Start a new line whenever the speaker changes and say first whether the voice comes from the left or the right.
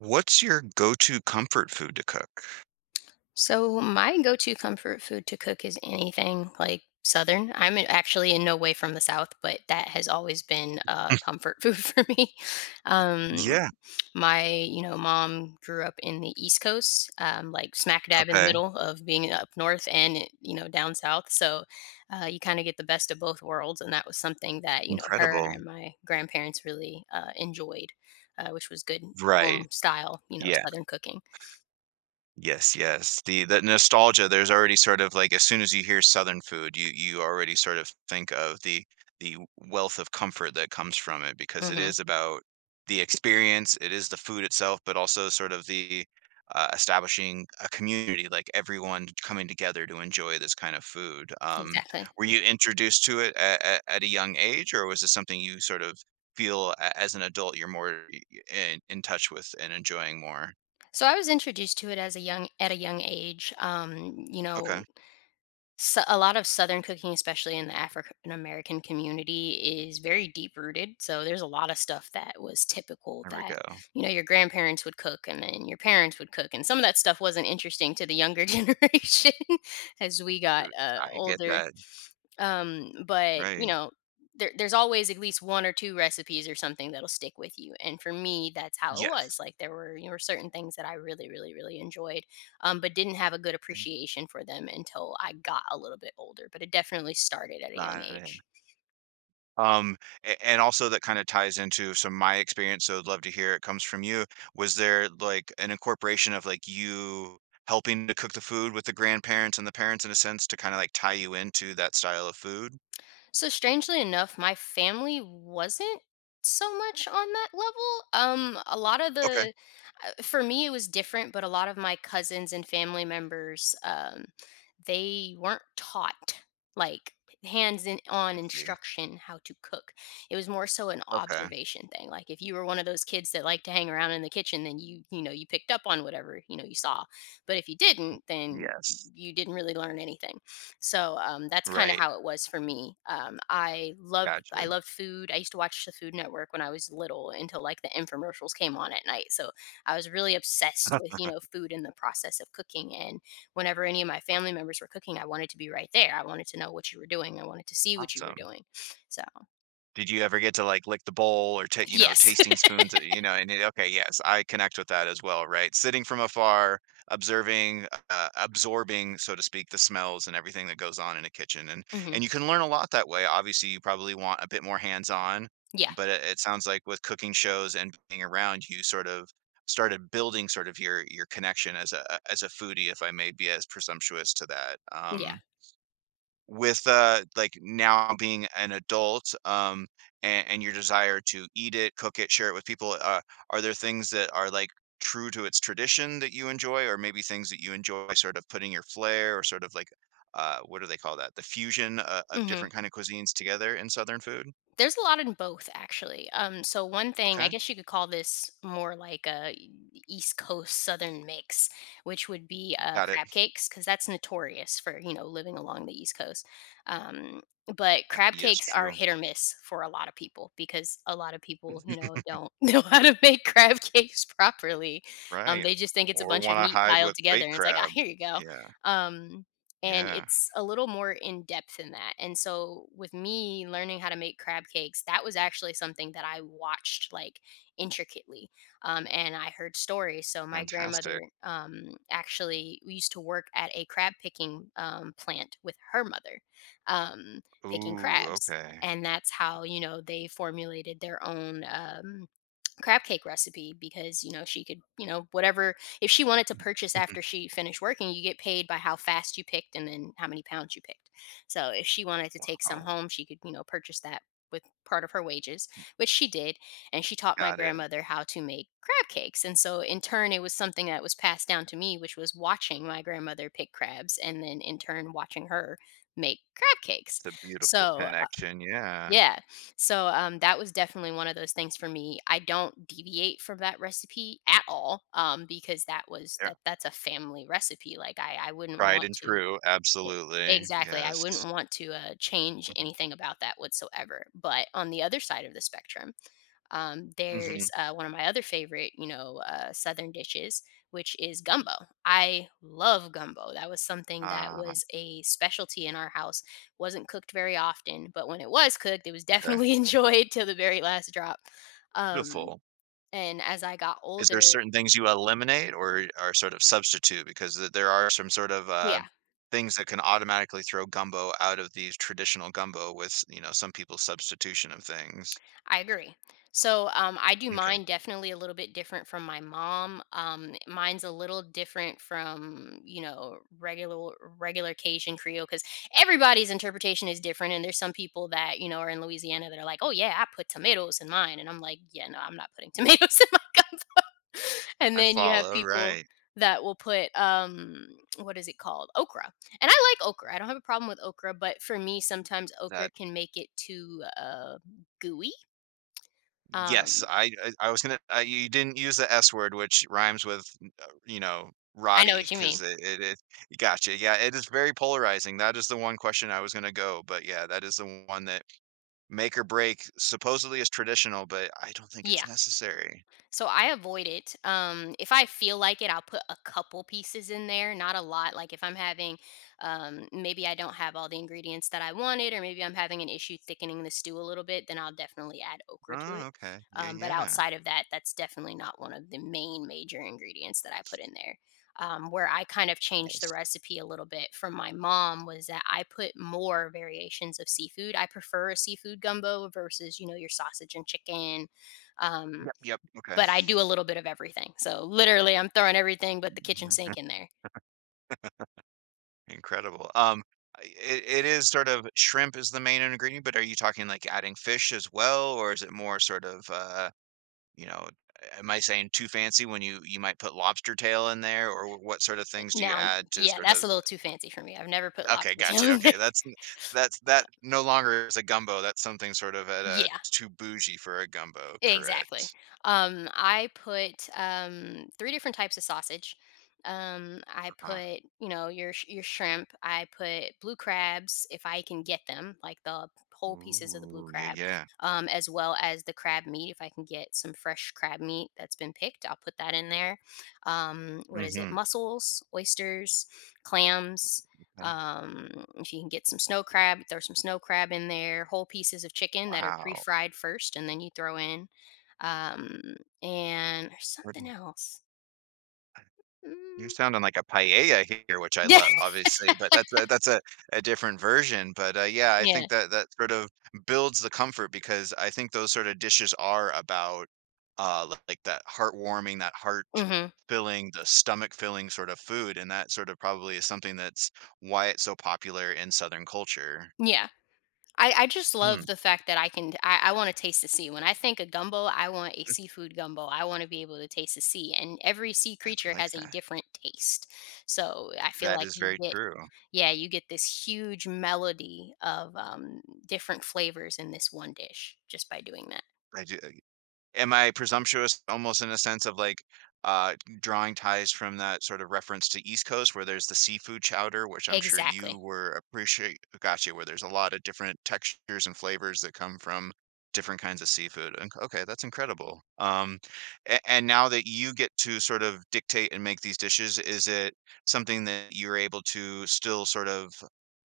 right: What's your go-to comfort food to cook?
left: So my go-to comfort food to cook is anything like Southern. Actually in no way from the South, but that has always been a comfort food for me. Um,
right: Yeah,
left: my, mom grew up in the East Coast, like smack dab in the
right: okay,
left: middle of being up north and down south. So you kind of get the best of both worlds, and that was something that her
right: incredible.
left: and my grandparents really enjoyed, which was good
right: Right,
left: home style,
right: yeah.
left: Southern cooking.
right: Yes, yes. The nostalgia, there's already sort of like as soon as you hear Southern food, you already sort of think of the wealth of comfort that comes from it because it
left: hmm
right: is about the experience, it is the food itself, but also sort of the establishing a community, like everyone coming together to enjoy this kind of food.
left: exactly.
right: Were you introduced to it at a young age, or was this something you sort of feel as an adult you're more in touch with and enjoying more?
left: So I was introduced to it as a young at a young age.
right: Okay,
left: So a lot of Southern cooking, especially in the African American community, is very deep rooted. So there's a lot of stuff that was typical
right: there we
left: that
right: go.
left: your grandparents would cook, and then your parents would cook, and some of that stuff wasn't interesting to the younger generation as we got
right: Right, I get
left: older.
right: that,
left: Um, but you
right: right.
left: know, there's always at least one or two recipes or something that'll stick with you. And for me, that's how it
right: Yes,
left: was. Like there were certain things that I really, really, really enjoyed, but didn't have a good appreciation for them until I got a little bit older. But it definitely started at a young
right: got it.
left: age.
right: Um, a and also that kinda ties into some of my experience, so I'd love to hear it comes from you. Was there, like, an incorporation of, like, you helping to cook the food with the grandparents and the parents in a sense to kinda, like, tie you into that style of food?
left: So strangely enough, my family wasn't so much on that level. A lot of
right: Okay,
left: the for me it was different, but a lot of my cousins and family members they weren't taught like on
right: I see.
left: instruction how to cook. It was more so an
right: Okay.
left: observation thing. Like if you were one of those kids that like to hang around in the kitchen then you picked up on whatever, you saw. But if you didn't, then
right: Yes.
left: you didn't really learn anything. So, that's kinda
right: Right,
left: how it was for me.
right: gotcha.
left: I loved food. I used to watch the Food Network when I was little until, like, the infomercials came on at night, so I was really obsessed with, food and the process of cooking, and whenever any of my family members were cooking, I wanted to be right there. I wanted to know what you were doing. I wanted to see what you were
right: Awesome.
left: doing. So
right: Did you ever get to, like, lick the bowl or
left: yes.
right: tasting spoons, and it okay, yes, I connect with that as well, right? Sitting from afar, observing, absorbing, so to speak, the smells and everything that goes on in a kitchen, and
left: Mhm.
right: and you can learn a lot that way. Obviously, you probably want a bit more hands-on,
left: Yeah.
right: but it sounds like with cooking shows and being around, you sort of started building sort of your connection as a foodie, if I may be as presumptuous to that,
left: Yeah.
right: with like now being an adult and your desire to eat it cook it share it with people are there things that are like true to its tradition that you enjoy or maybe things that you enjoy sort of putting your flair or sort of like what do they call that the fusion of different
left: Mhm.
right: kind of cuisines together in Southern food.
left: There's a lot in both actually. So one thing, I
right: Okay,
left: guess you could call this more like a East Coast Southern mix, which would be
right: got it.
left: crab cakes, because that's notorious for living along the East Coast. Um, but crab
right: Yes,
left: cakes are
right: true.
left: hit or miss for a lot of people because a lot of people don't know how to make crab cakes properly.
right: Right.
left: They just think it's a
right: Or
left: bunch of
right: want to
left: meat
right: hide
left: piled
right: with
left: together,
right: baked
left: and it's like ah,
right: crab.
left: here you go.
right: Yeah,
left: Um, and
right: yeah,
left: it's a little more in depth than that. And so with me learning how to make crab cakes, that was actually something that I watched like intricately, and I heard stories. So my
right: fantastic.
left: grandmother actually used to work at a crab picking plant with her mother, um, picking
right: Ooh,
left: crabs.
right: okay.
left: And that's how they formulated their own crab cake recipe because she could whatever if she wanted to purchase after she finished working. You get paid by how fast you picked and then how many pounds you picked. So if she wanted to take some
right: Wow.
left: home she could purchase that with part of her wages, which she did. And she taught my
right: Got it.
left: grandmother how to make crab cakes, and so in turn it was something that was passed down to me, which was watching my grandmother pick crabs and then in turn watching her make crab cakes.
right: It's a beautiful
left: So
right: connection, yeah.
left: yeah. So that was definitely one of those things for me. I don't deviate from that recipe at all because that was
right: Yeah,
left: that that's a family recipe. Like I wouldn't
right: tried
left: want
right: and
left: to
right: true,
left: e-
right: absolutely,
left: exactly. I wouldn't
right: yes.
left: want to change
right: Mhm,
left: anything about that whatsoever. But on the other side of the spectrum,
right: mhm,
left: there's one of my other favorite, southern dishes, which is gumbo. I love gumbo. That was something that
right: ah,
left: was a specialty in our house. Wasn't cooked very often, but when it was cooked, it was
right: okay,
left: definitely enjoyed till the very last drop. Um,
right: beautiful.
left: and as I got
right: Is there
left: older,
right: certain things you eliminate or are sort of substitute? Because th there are some sort of,
left: yeah,
right: things that can automatically throw gumbo out of the traditional gumbo with, some people's substitution of things.
left: I agree. So I do
right: Okay.
left: mine definitely a little bit different from my mom. Mine's a little different from regular Cajun Creole because everybody's interpretation is different. And there's some people that are in Louisiana that are like, oh yeah, I put tomatoes in mine, and I'm like, yeah, no, I'm not putting tomatoes in my cup. And
right: I
left: then you have
right: follow,
left: people
right: right.
left: that will put what is it called, okra. And I like okra, I don't have a problem with okra, but for me sometimes okra
right: That
left: can make it too gooey. um,
right: Yes, I was gonna I you didn't use the S word, which rhymes with, uh, you know,
left: I know
right: Roddy
left: what you
right: because
left: mean.
right: it gotcha, yeah, it is very polarizing. That is the one question I was gonna go, but yeah, that is the one that make or break supposedly is traditional, but I don't think it's
left: Yeah.
right: necessary.
left: So I avoid it. If I feel like it, I'll put a couple pieces in there, not a lot. Like if I'm having, maybe I don't have all the ingredients that I wanted, or maybe I'm having an issue thickening the stew a little bit, then I'll definitely add okra to
right: Oh,
left: it.
right: okay, yeah,
left: But
right: yeah,
left: outside of that, that's definitely not one of the main major ingredients that I put in there. Where I kind of changed the
right: nice.
left: recipe a little bit from my mom was that I put more variations of seafood. I prefer a seafood gumbo versus, your sausage and chicken. Um,
right: Yep, yep, okay.
left: but I do a little bit of everything. So literally, I'm throwing everything but the kitchen
right: Mhm.
left: sink in there.
right: Incredible, I it it is sort of shrimp is the main ingredient, but are you talking, like, adding fish as well, or is it more sort of, you know, am I saying too fancy when you might put lobster tail in there, or wh what sort of things do you
left: Now,
right: add to
left: yeah,
right: sort
left: that's a
right: of.
left: little too fancy for me. I've never put
right: Okay,
left: lobster tail
right: gotcha,
left: in there.
right: okay, that's
left: Uh,
right: that no longer is a gumbo, that's something sort of at a
left: yeah.
right: too bougie for a gumbo,
left: Exactly.
right: correct.
left: I put three different types of sausage. I
right: uh
left: put, your shrimp. I put blue crabs if I can get them, like the whole pieces of the blue
right: Ooh, yeah,
left: crab,
right: yeah.
left: as well as the crab meat. If I can get some fresh crab meat that's been picked, I'll put that in there. What is it?
right: Mhm.
left: Mussels, oysters, clams.
right: Okay.
left: Um, if you can get some snow crab, throw some snow crab in there. Whole pieces of chicken that are
right: Wow.
left: pre-fried first, and then you throw in um, and there's something else.
right: You're
left: Mm.
right: sounding like a paella here, which I
left: Yeah,
right: love, obviously, but that's a different version, but, yeah, I
left: yeah.
right: think that that sort of builds the comfort because I think those sort of dishes are about, li like, that heartwarming, that
left: Mhm.
right: heart-filling, the stomach-filling sort of food, and that sort of probably is something that's why it's so popular in Southern culture.
left: Yeah. I just
right: Hmm,
left: love the fact that I can I wanna taste the sea. When I think of gumbo, I want a seafood gumbo. I wanna be able to taste the sea, and every sea
right: I
left: creature
right: like
left: has a
right: that.
left: different taste. So, I feel
right: That
left: like
right: is
left: you
right: very
left: get
right: true.
left: yeah, you get this huge melody of, different flavors in this one dish just by doing that.
right: I do am I presumptuous almost in a sense of like uh drawing ties from that sort of reference to East Coast where there's the seafood chowder, which I'm sure you
left: Exactly.
right: were appreciate gotcha, where there's a lot of different textures and flavors that come from different kinds of seafood. Okay, that's incredible. And now that you get to sort of dictate and make these dishes, is it something that you're able to still sort of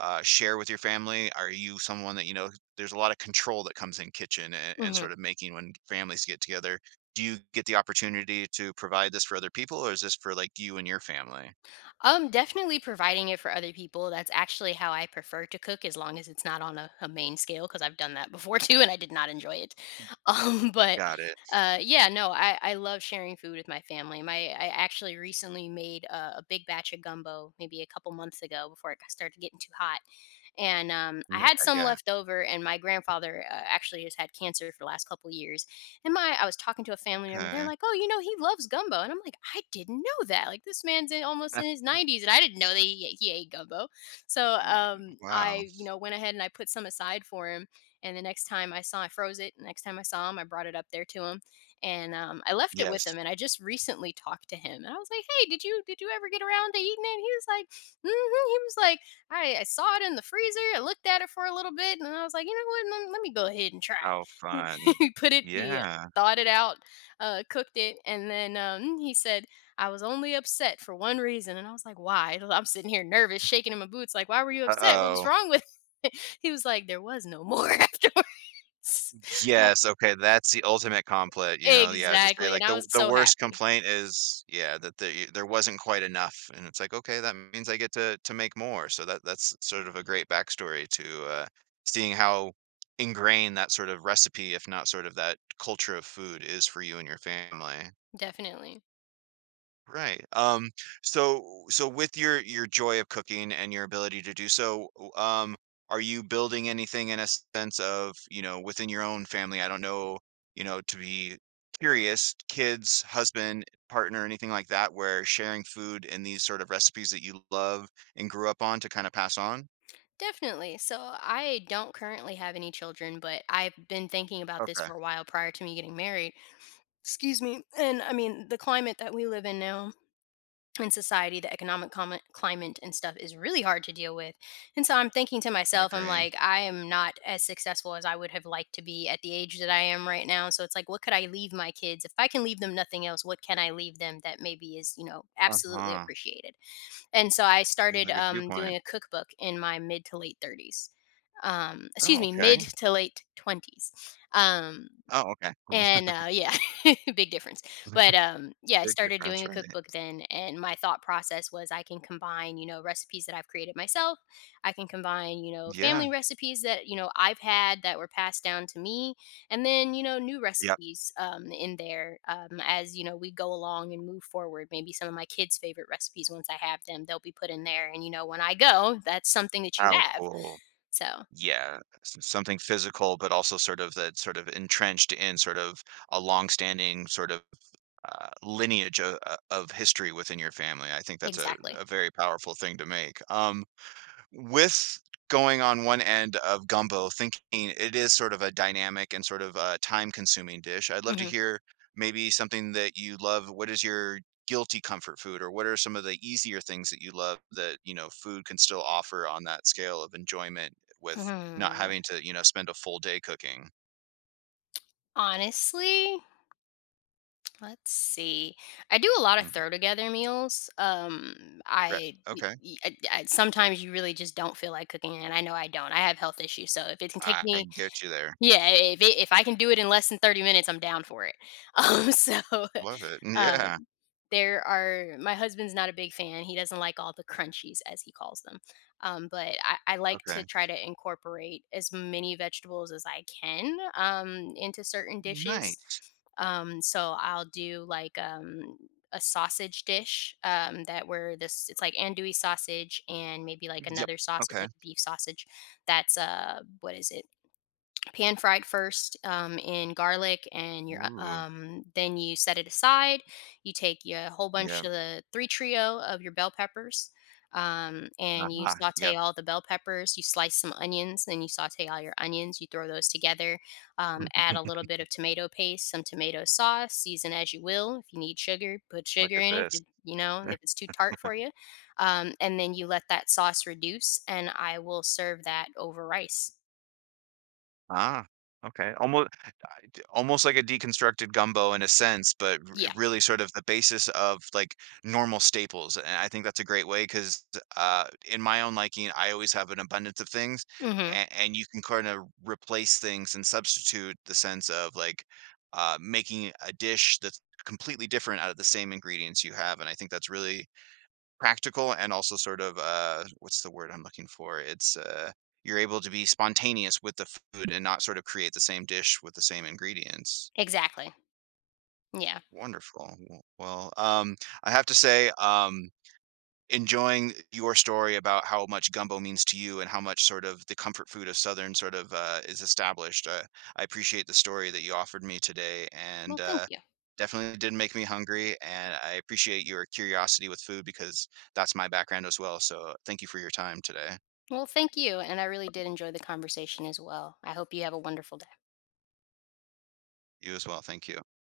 right: share with your family? Are you someone that there's a lot of control that comes in kitchen and
left: Mhm.
right: sort of making when families get together. Do you get the opportunity to provide this for other people, or is this for like you and your family?
left: Definitely providing it for other people. That's actually how I prefer to cook, as long as it's not on a main scale, because I've done that before too, and I did not enjoy it. But
right: Got it.
left: yeah, no, I love sharing food with my family. My I actually recently made a big batch of gumbo, maybe a couple months ago, before started getting too hot, and I
right: Yeah.
left: had some
right: Yeah.
left: left over. And my grandfather actually has had cancer for the last couple years, and I was talking to a family member. They're
right: Okay.
left: like, "Oh, you know, he loves gumbo," and I'm like, "I didn't know that. Like, this man's in almost in his 90s, and I didn't know that he ate gumbo." So,
right: Wow.
left: you know, went ahead and I put some aside for him. And the next time I saw, I froze it. The next time I saw him, I brought it up there to him, and I left it with
right: Yes.
left: him. And I just recently talked to him, and I was like, "Hey, did you ever get around to eating it?" And he was like, he was like, I saw it in the freezer. I looked at it for a little bit, and I was like, you know what? Let me go ahead and try
right: How
left: it.
right: fun.
left: He put it. He
right: Yeah.
left: thawed it out, cooked it, and then he said, "I was only upset for one reason," and I was like, "Why?" I'm sitting here nervous, shaking in my boots, like, "Why were you
right: Uh
left: upset? What was
right: oh.
left: wrong with it?" He was like, "There was no more afterwards." Uh,
right: Yes, okay, that's the ultimate complaint, yeah, to say,
left: exactly,
right: like,
left: and I
right: the
left: was
right: the
left: so
right: worst
left: happy.
right: complaint is, yeah, that there wasn't quite enough, and it's like, okay, that means I get to make more, so that that's sort of a great backstory to, seeing how ingrained that sort of recipe, if not sort of that culture of food is for you and your family.
left: Definitely.
right: Right. So with your joy of cooking and your ability to do so, are you building anything in a sense of, within your own family? I don't know, to be curious, kids, husband, partner, anything like that, where sharing food and these sort of recipes that you love and grew up on to kind of pass on?
left: Definitely. So I don't currently have any children, but I've been thinking about this
right: Okay,
left: for a while prior to me getting married. Excuse me. And I mean, the climate that we live in now in society, the climate and stuff is really hard to deal with. And so I'm thinking to
right: I
left: myself, I'm
right: agree.
left: like, I am not as successful as I would have liked to be at the age that I am right now. So it's like, what could I leave my kids? If I can leave them nothing else, what can I leave them that maybe is you know absolutely
right: Uh-huh.
left: appreciated. And so I
right: What
left: started
right: a good viewpoint.
left: doing a cookbook in my mid to late 30s,
right: Oh,
left: excuse me, mid
right: okay.
left: to late 20s. um,
right: Oh, okay.
left: yeah, big difference. But, yeah, I
right: Big
left: started
right: difference,
left: doing a
right: right?
left: cookbook then, and my thought process was I can combine, you know, recipes that I've created myself. I can combine, you know,
right: Yeah.
left: family recipes that, you know, I've had that were passed down to me, and then, you know, new
right: Yep.
left: recipes in there as, you know, we go along and move forward. Maybe some of my kids' favorite recipes, once I have them, they'll be put in there. And, you know, when I go, that's something that you
right: How
left: have.
right: cool.
left: So,
right: Yeah, s something physical, but also sort of that sort of entrenched in sort of a longstanding sort of, lineage of history within your family. I think that's a
left: exactly.
right: a very powerful thing to make. With going on one end of gumbo, thinking it is sort of a dynamic and sort of a time-consuming dish, I'd love to
left: hmm
right: hear maybe something that you love. What is your guilty comfort food, or what are some of the easier things that you love that, food can still offer on that scale of enjoyment with not
left: Hmm.
right: having to, spend a full day cooking?
left: Honestly, let's see. I do a lot of
right: Mhm.
left: throw together meals.
right: Right.
left: I, y-
right: Okay.
left: y- I- sometimes you really just don't feel like cooking, and I know I don't. I have health issues, so if it can take
right: I
left: me,
right: get you there.
left: yeah, if I can do it in less than 30 minutes, I'm down for it. Um, so
right: Love it. Mm,
left: uh,
right: yeah.
left: there are my husband's not a big fan. He doesn't like all the crunchies as he calls them. I like to
right: Okay.
left: try to incorporate as many vegetables as I can into certain dishes,
right: Nice.
left: so I'll do like a sausage dish that where this it's like andouille sausage and maybe like
right: Yep.
left: another sausage,
right: Okay.
left: like beef sausage. That's what is it? Pan fried first in garlic and your
right: Ooh.
left: then you set it aside. You take your whole bunch
right: Yep.
left: of the three trio of your bell peppers, and you
right: Yep.
left: saute all the bell peppers. You slice some onions, then you saute all your onions, you throw those together, add a little bit of tomato paste, some tomato sauce, season as you will. If you need sugar, put
right: Look
left: sugar
right: at
left: in it,
right: this.
left: you know, if it's too tart for you, and then you let that sauce reduce, and I will serve that over rice.
right: Ah, okay. Almost like a deconstructed gumbo in a sense, but r-
left: Yeah.
right: really sort of the basis of like normal staples. And I think that's a great way because in my own liking, I always have an abundance of things,
left: hmm
right: and you can kind of replace things and substitute the sense of like making a dish that's completely different out of the same ingredients you have. And I think that's really practical and also sort of, what's the word I'm looking for? It's, you're able to be spontaneous with the food and not sort of create the same dish with the same ingredients.
left: Exactly. Yeah.
right: Wonderful. Well, I have to say, enjoying your story about how much gumbo means to you and how much sort of the comfort food of Southern sort of is established. I appreciate the story that you offered me today, and
left: Well, thank you.
right: definitely did make me hungry. And I appreciate your curiosity with food because that's my background as well. So thank you for your time today.
left: Well, thank you, and I really did enjoy the conversation as well. I hope you have a wonderful day.
right: You as well. Thank you.